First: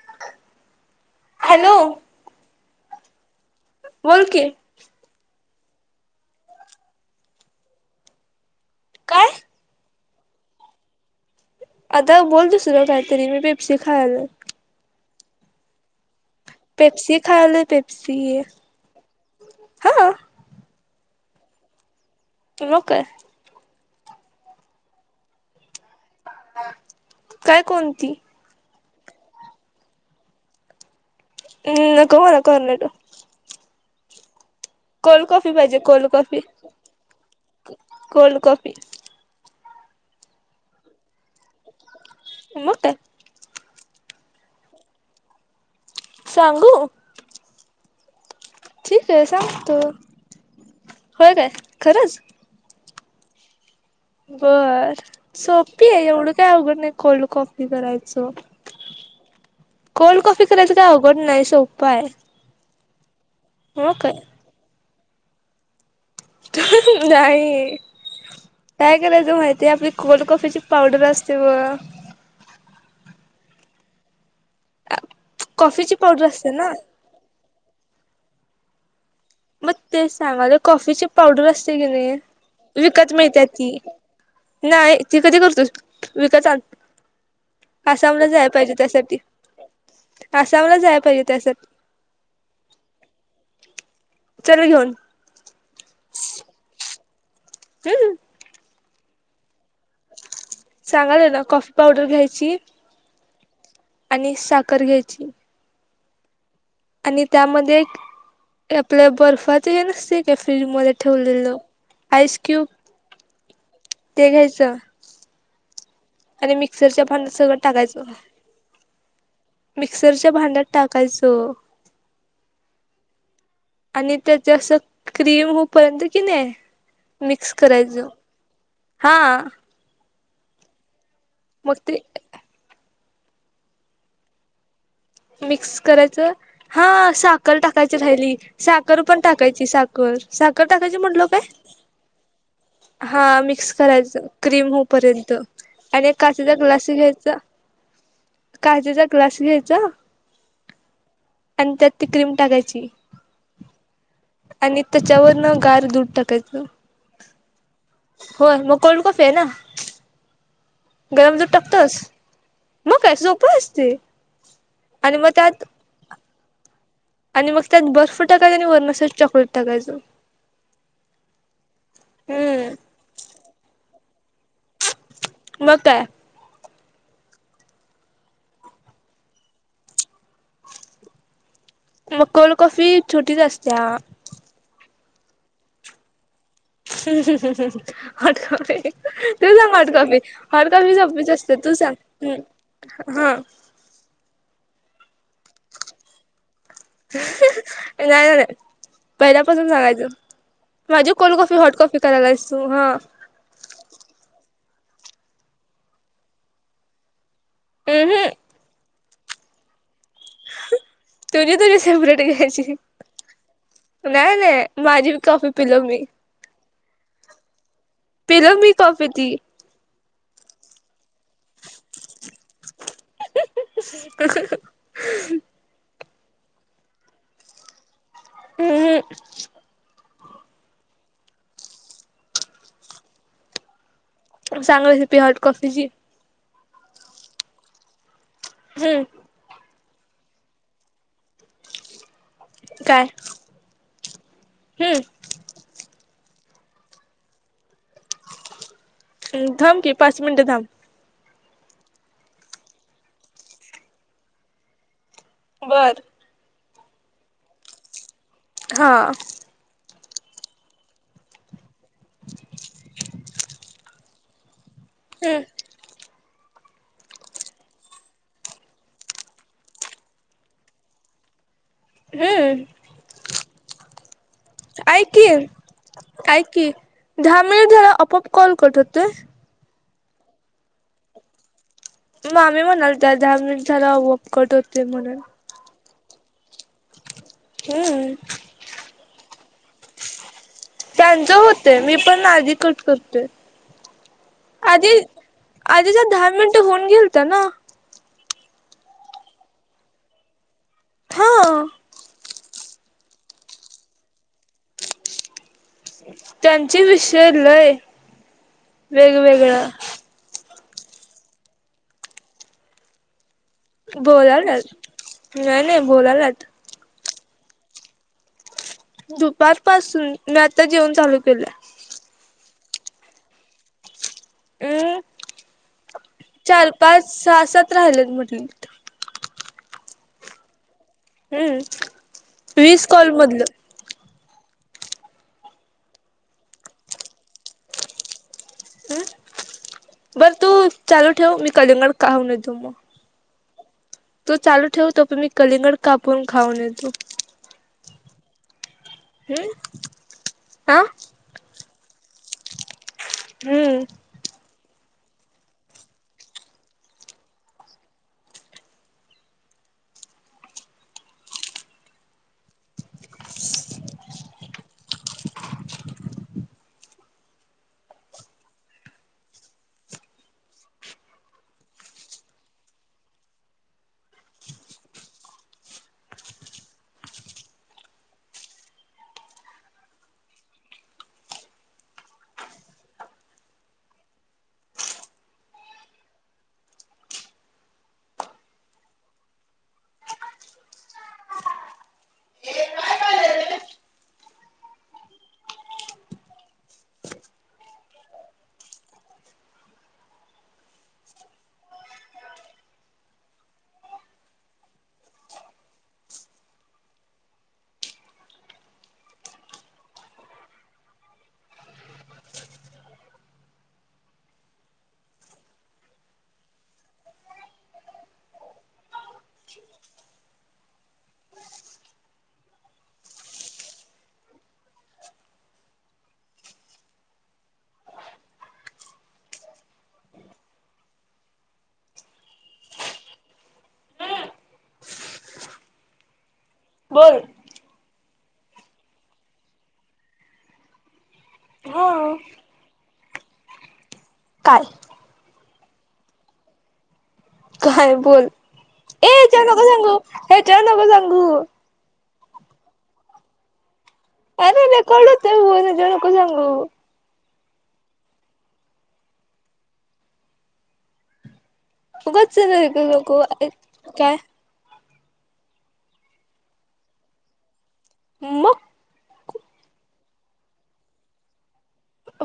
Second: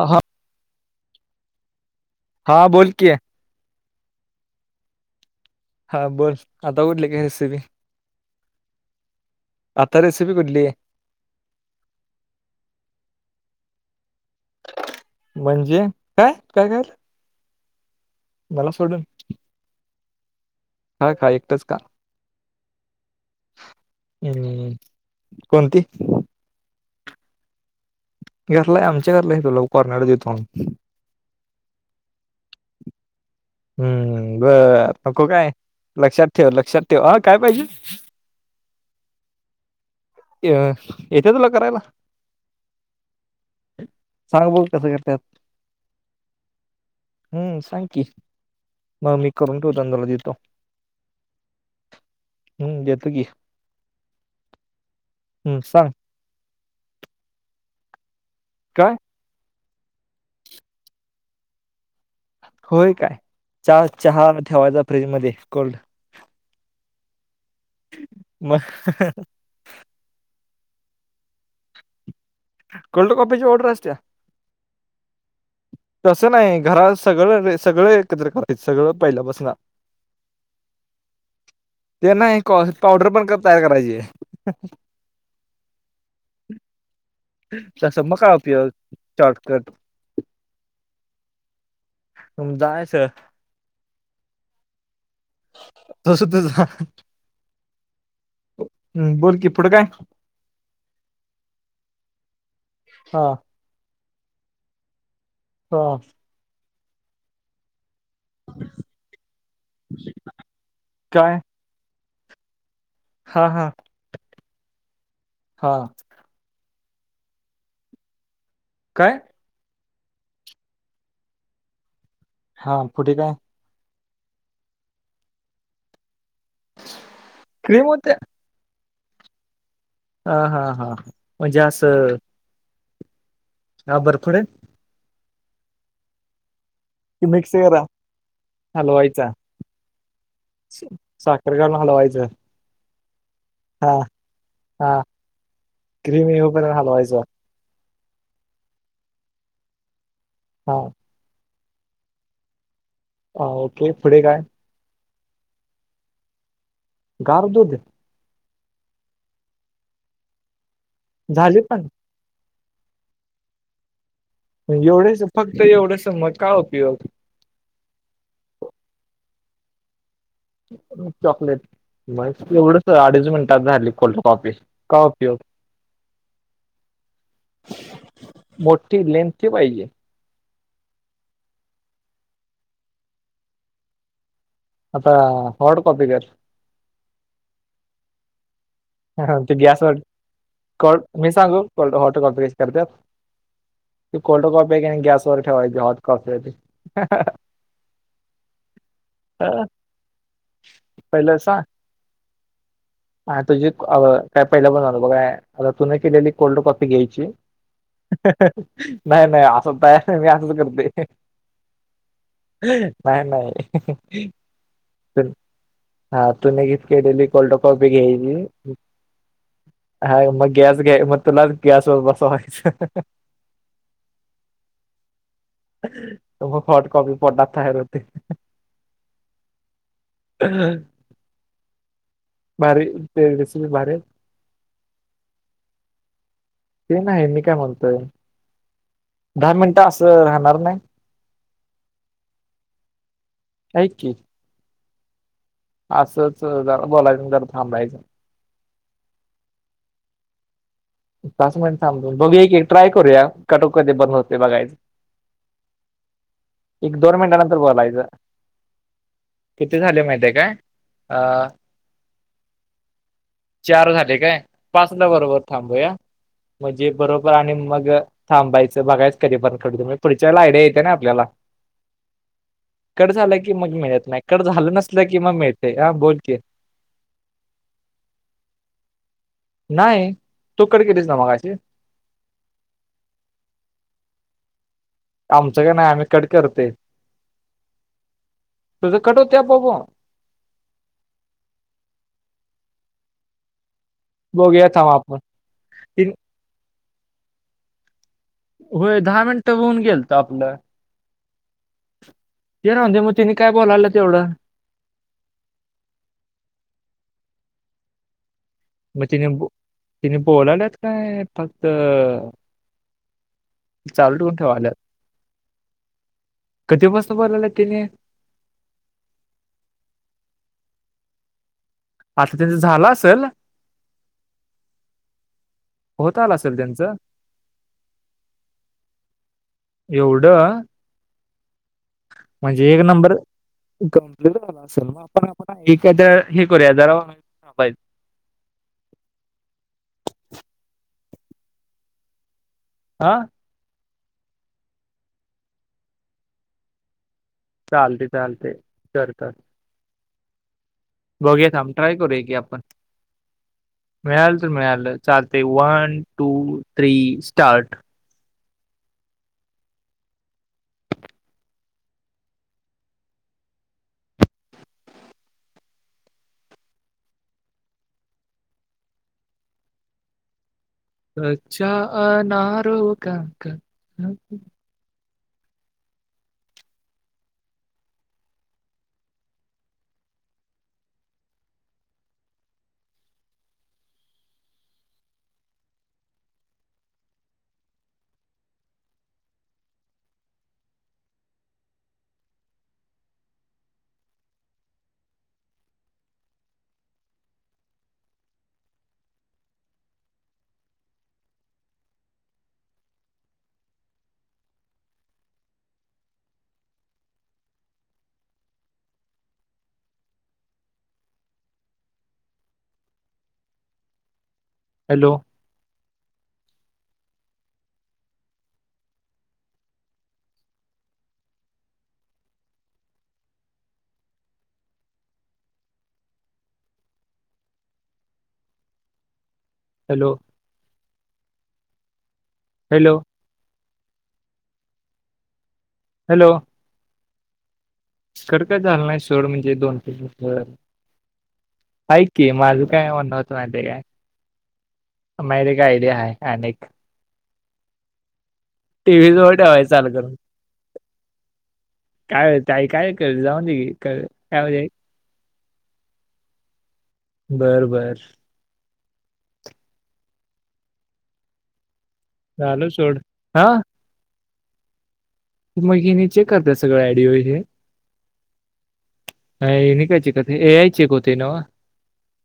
हं हां हॅलो हां बोलं की बोलं की हां बोलं आंता उठले कायं रेसिपी कायं आंता रेसिपी भेटली आंता बोलतंसर दुसरं कांहींतरी मी पेप्सी खायलोय म्हणजे कायं? पेप्सी खायांलोय पेप्सी ये मलां सोडूंन हां खां खां एकटांच खां तूं नौकर हम्मं बोलं की कायं कोणती ते घरंला आमच्यां घरंला ये तुलां कॉर्नडथूंन देतो थूंन हम्मं नको मलां कॉर्नेटो हम्मं बरं नको कोल्ड कायं कॉफी पाहिजे कोल्ड लक्षांत ठेवं लक्षांत ठेवं हं कायं पाहिजे. कोल्डं कॉफी अं येते तुलां करायलां मंग कायं सांग बघुं कसं करायचं सांगू हम्मं सांगकी ठीक मंग आहे मी करुंन सांगतो ठेवतो आणि तुलां देतो होय काय खरंच हम्मं देतो की बरं हम्म सांग सोपी आहे एवढं कायं अवघंड नाहीं कोल्डं कॉफी करायचं. कायं कोल्डं कॉफी करायचं कायं अवघंड नाहीं सोपांय आहे. होयं कायं चहा मग चहा ठेवांयचा फ्रीजमध्यें कोल्डं- नाही मग काय करायच माहितीये आपली- कोल्ड कॉफीची पावडर असते बघ कोल्ड काॅफीची पावडर असत्या कॉफीची तस पावडर असते नाही ना घरात सगळ एकत्र करत्यात सगळ पहिल्यापासन मग ते सांगालोय कॉफीचे पावडर असते की ते नाही कॉ पावडर विकत पण क मिळत्या तयार ती करायची नाही ती कधी करतोस विकत आण तसं मग आसामला काय जाय उपयोग पाहिजे त्यासाठी, शॉर्टकट आसामला जाया पाहिजे त्यासाठी तुम जायायच चल घेऊन तस तुझ हम्म हम्म्म बोल की पुढ काय सांगायलो ना कॉफी पावडर घ्यायची हां आणि साखर घ्यायची हां आणि त्यामध्ये एक आपल बर्फाच हे नसते का फ्रीज मध्ये ठेवलेल आइस क्यूब हां हां ते घ्यायच हां आणि मिक्सरच्या भांड्यात सगळ टाकायच काय मिक्सरच्या भांड्यात टाकायच हां पुढे काय आणि त्याच अस क्रीम होपर्यंत कि नाही मिक्स क्रीम करायच होत्या हां हा हां हां म्हणजे मग अस ते हां भरपुर हे मिक्स करायच हां की मिक्स साखर करा टाकायची राहिली साखर पण हलवायचा टाकायची साखर साखर टाकायची म्हटलो काय हलवायच हां मिक्स करायच क्रीम हा होपर्यंत आणि क्रीम काचेचा येऊपर्यंत ग्लास हलवायचं घ्यायचा काचेचा ग्लास घ्यायचा हां आणि त्यात ती क्रीम टाकायची हां ओके पुढे काय आणि त्याच्यावर न गार दूध टाकायच गार दुध होय मग कोल्ड कॉफी आहे ना गरम दुध झाली पण टाकतोस मग काय सोप असते आणि एवढेच मग फक्त त्यात एवढेस संमत काय उपयोग आणि मग त्यात बर्फ टाकायच आणि वरन अस चॉकलेट टाकायच चॉकलेट मग एवढच हम्म अडीच मिनिटात झाली कोल्ड कॉफी काय उपयोग मग काय मोठी, लेंथी पाहिजे. मग कोल्ड कॉफी छोटीच असत्या. आता, हॉट कॉफी कर. हॉट कॉफी तू ते सांग हॉट गॅसवर कॉफी, हॉट कॉफी कोल्ड सोप्पीच मी असते सांगू तु कोल्ड सांग हॉट कॉपी कशी करतात हम्म हा. ती कोल्ड कॉपी आहे की नाय गॅस वर ठेवायची हॉट कॉफी हाय ती. नाही नाही पहिल्यापासून सांगायचं माझी कोल्ड कॉफी हॉट कॉफी करायलास तू हा. आय तुझी अगं काय पहिलं पण [unintelligible] बघू आय तु ने केलेली कोल्ड कॉफी घ्यायची हम्म नाय नाय असं होताय. मी असंच करते तुझी तुझी नाय नाय. नाय नाय. तर हा तूने गिफ्ट केलेली कोल्ड कॉफी पिलो मी घ्यायची कॉफी ती हाय मग गॅस घे म तुला गॅसवर बसवायचं. कसं गं तो मग हॉट कॉपी पोटात तयार होते. उम्म हम्म. भारी [unintelligible] दिसली भारी आहे. सांगायची पी हॉट कॉफी जी. ते नाही मी काय म्हणतोय हम्म. दहा मिनटं असं राहणार नाय. काय ऐक की हम्म. असंच जरा बोलायचं जरा थांबयचं. हम्म थांब की पाच मिनिट थांब. पाच मिंट थांबू बघूया की एक ट्राय करूया की कटोकट कधी बंद होते बघायचा. बरं एक दोन मिनिटानंतर बोलायचं. हा. किती झाले माहितीय काय अ चार झाले काय पाचला बरोबर हम्म थांबूया म्हणजे बरोबर आणि मग थांबायचं बघायचा कधी पण [unintelligible] पुढच्याला आयडिया येते ना आपल्याला. हें कट झालं की मग मिळत नाही कट झालं नसलं की मग मिळते हा बोल की. दहा मिनिट झाल्यावर आपोआप कॉल कट होतोय? नाही तू कट केलीस ना मगाशी? मामी म्हणालत्या दहा मिनिट झाले की आपोआप कट होते म्हणून. आमचं का नाही आम्ही कट करते. हम्म. तुझं कट होते आपोआप हो? त्यांचं होतेय मी पण आधी कट करतोय. बघूया थांब आधी आपण. आधीच्या तीन दहा मिनिटं होऊन गेलता ना. होय दहा मिनिटं होऊन गेलतं आपलं. हा ते नव त्यांनी काय बोलाल्यात एवढं. त्यांची विषय लय. मग तिने बो वेगवेगळं तिने बोलाल्यात काय फक्त. चालू ठेवून ठेवाल्यात बोलाल्यात नाय नाय बोलाल्यात. कधीपासून बोलवल्यात तिने. दुपार पासून मी आता जेवन चालू केलं. अआता त्यांचं झालं असेल. अं होत आलं असेल चार त्यांचं पाच सहा सात राहिल्यात म्हटली. एवढं हम्म म्हणजे एक वीस कॉल नंबर. मधलं कंप्लीट झाला असेल मग आपण आपण एखाद्या हे करूया जरा थांबायचं बरं तू चालू ठेव मी कलिंगड खाऊन येतो मग. हां तू चालू ठेव तोपर्यंत मी कलिंगड कापून खाऊन येतो. चालतंय चालतंय. हंम हा बघूया थांब ट्राय करूया की आपण. हम्म मिळालं तर मिळालं चालतंय वन टू थ्री स्टार्ट [inaudible] अच्छा अनारो काका. हॅलो हॅलो हॅलो हॅलो बोल. कट काय झालं नाही सोड म्हणजे दोन तीन मिनिटं. हा ऐक की माझं काय म्हणण होतं माहिती आहे काय? काल माझ्याकडे एक आयडिया हाय अनेक काय बोल ए टीव्ही जवळ ह्याच्यावर नको ठेवायचं चालू सांगू करून ह्याच्यावर नको सांगू. काय ओ ताई काय कर जाऊन दे की कर. काय अरे म्हणजे रेकॉर्ड होतय फोन ह्याच्यावर नको सांगू. बरं बरं उगच झालं सोड हा [unintelligible] काय ती मुलगी नीचे करत्यात सगळं आयडीवर हे. हं मग अं ह्यांनी काय चेक होत ए आय चेक होतं न्हव.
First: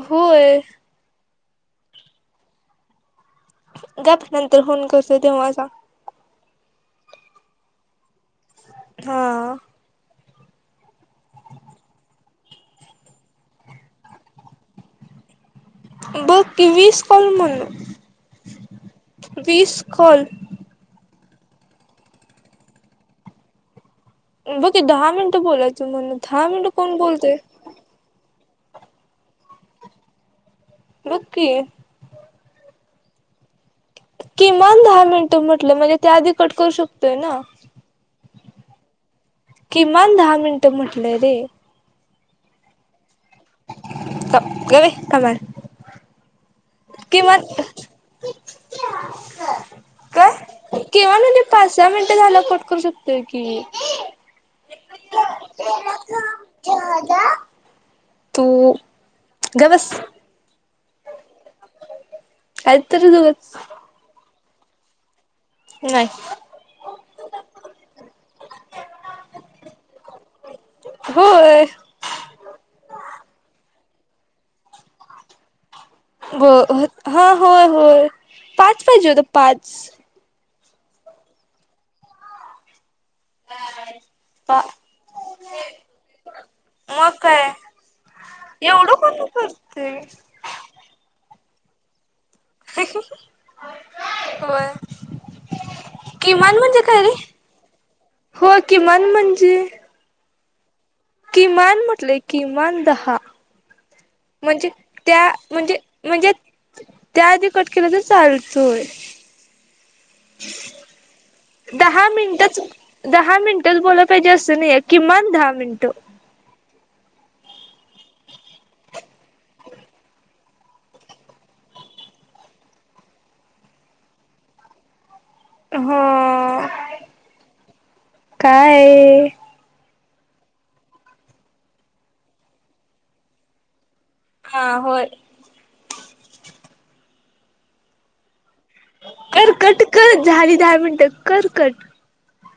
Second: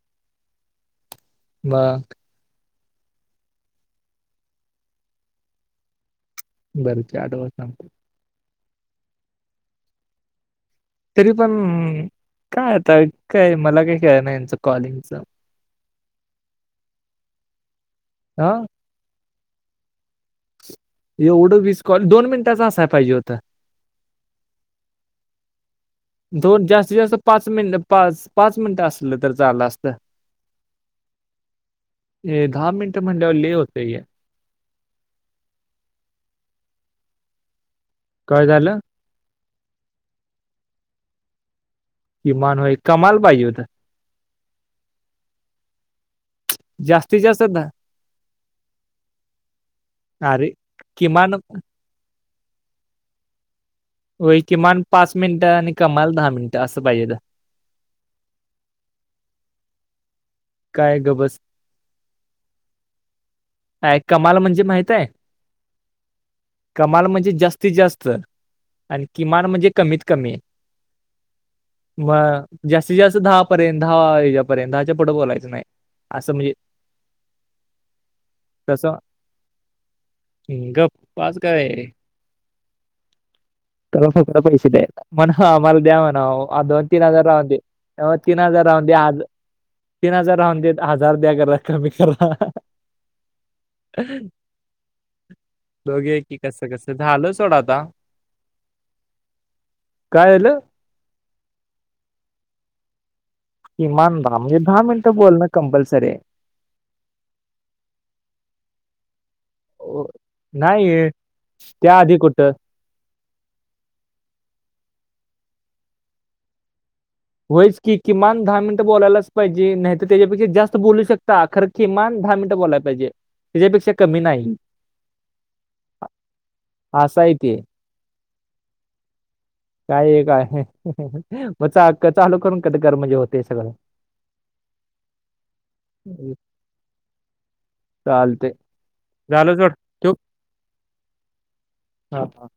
होय. मग गप्प नंतर फोन करतोय तेव्हा सांग. बरं चार वाजता सांगतो. हां तरी पण काय आता काय मला काही कळेना नाही यांच कॉलिंगचं. बघ की वीस कॉल म्हणं हा वीस कॉल. एवढं वीस कॉल दोन मिनिटाच असाय पाहिजे होतं बघ की दहा मिनटं बोलायच म्हण दोन जास्तीत जास्त पाच मिनट पाच मिनिटं असलं तर चाललं असत. बघ की. हे दहा मिनट म्हणल्यावर लई होतंय हे किमान दहा मिनिटं म्हटलं म्हणजे त्या आधी कट करू शकतोय ना काय झालं किमान दहा मिनिटं म्हटलंय रे किमान होय कमाल पाहिजे होत. गप्प ये कमाल. जास्तीत किमान जास्त दहा काय अरे किमान म्हणजे पाच सहा मिनटं झाल्यावर कट करू शकतोय की होय. किमान पाच मिनिटं आणि कमाला दहा मिनट असं पाहिजे हुतं तू गबस काय गबस कायतरीच उगच आय कमाल म्हणजे माहित हाय. त काय कमाल म्हणजे जास्तीत जास्त. आणि किमान म्हणजे कमीत कमी. होय. म जास्तीत जास्त दहापर्यंत दहा याच्या पर्यंत दहाच्या पुढ बोलायचं नाही. असं म्हणजे ब हा होय होय पाच पाहिजे हुतं पाच हम गप पाच काय. खरं फक्त पैस काय येना. म्हण हा आम्हाला द्या म्हणावं आओ दोन तीन मग हजार काय राहूदे आओ तीन हजार राहून एवढं द्या कोण आज करते. तीन हजार राहूनदे हजार द्या खरं कमी करा व्हय बघूया की कसं कसं झालं सोड आता हो किमान म्हणजे काय झालं. किमान म्हटलय किमान दहा किमान दहा म्हणजे दहा मिनिटं त्या बोलणं म्हणजे कंपल्सरी हाय. म्हणजे त्या आधी कट केलं तर चालतय. ओ नाही त्या दहा आधी कुठं मिनिटच दहा मिनिटच बोलाय पाहिजे असं नाहीये किमान दहा मिनिटं होयच किमान दहा बोलायलाच पाहिजे. नाही तर त्याच्यापेक्षा जास्त बोलू शकता. खर किमान दहा मिनिटं बोलायल पाहिजे. त्याच्यापेक्षा कमी नाही. हो असा हाय ते. काय काय काय म चा चालू करून कट कर म्हणजे होतय सगळं हा होय. चालतय कर कट कर झाली दहा मिनटं कर कट हा थांब.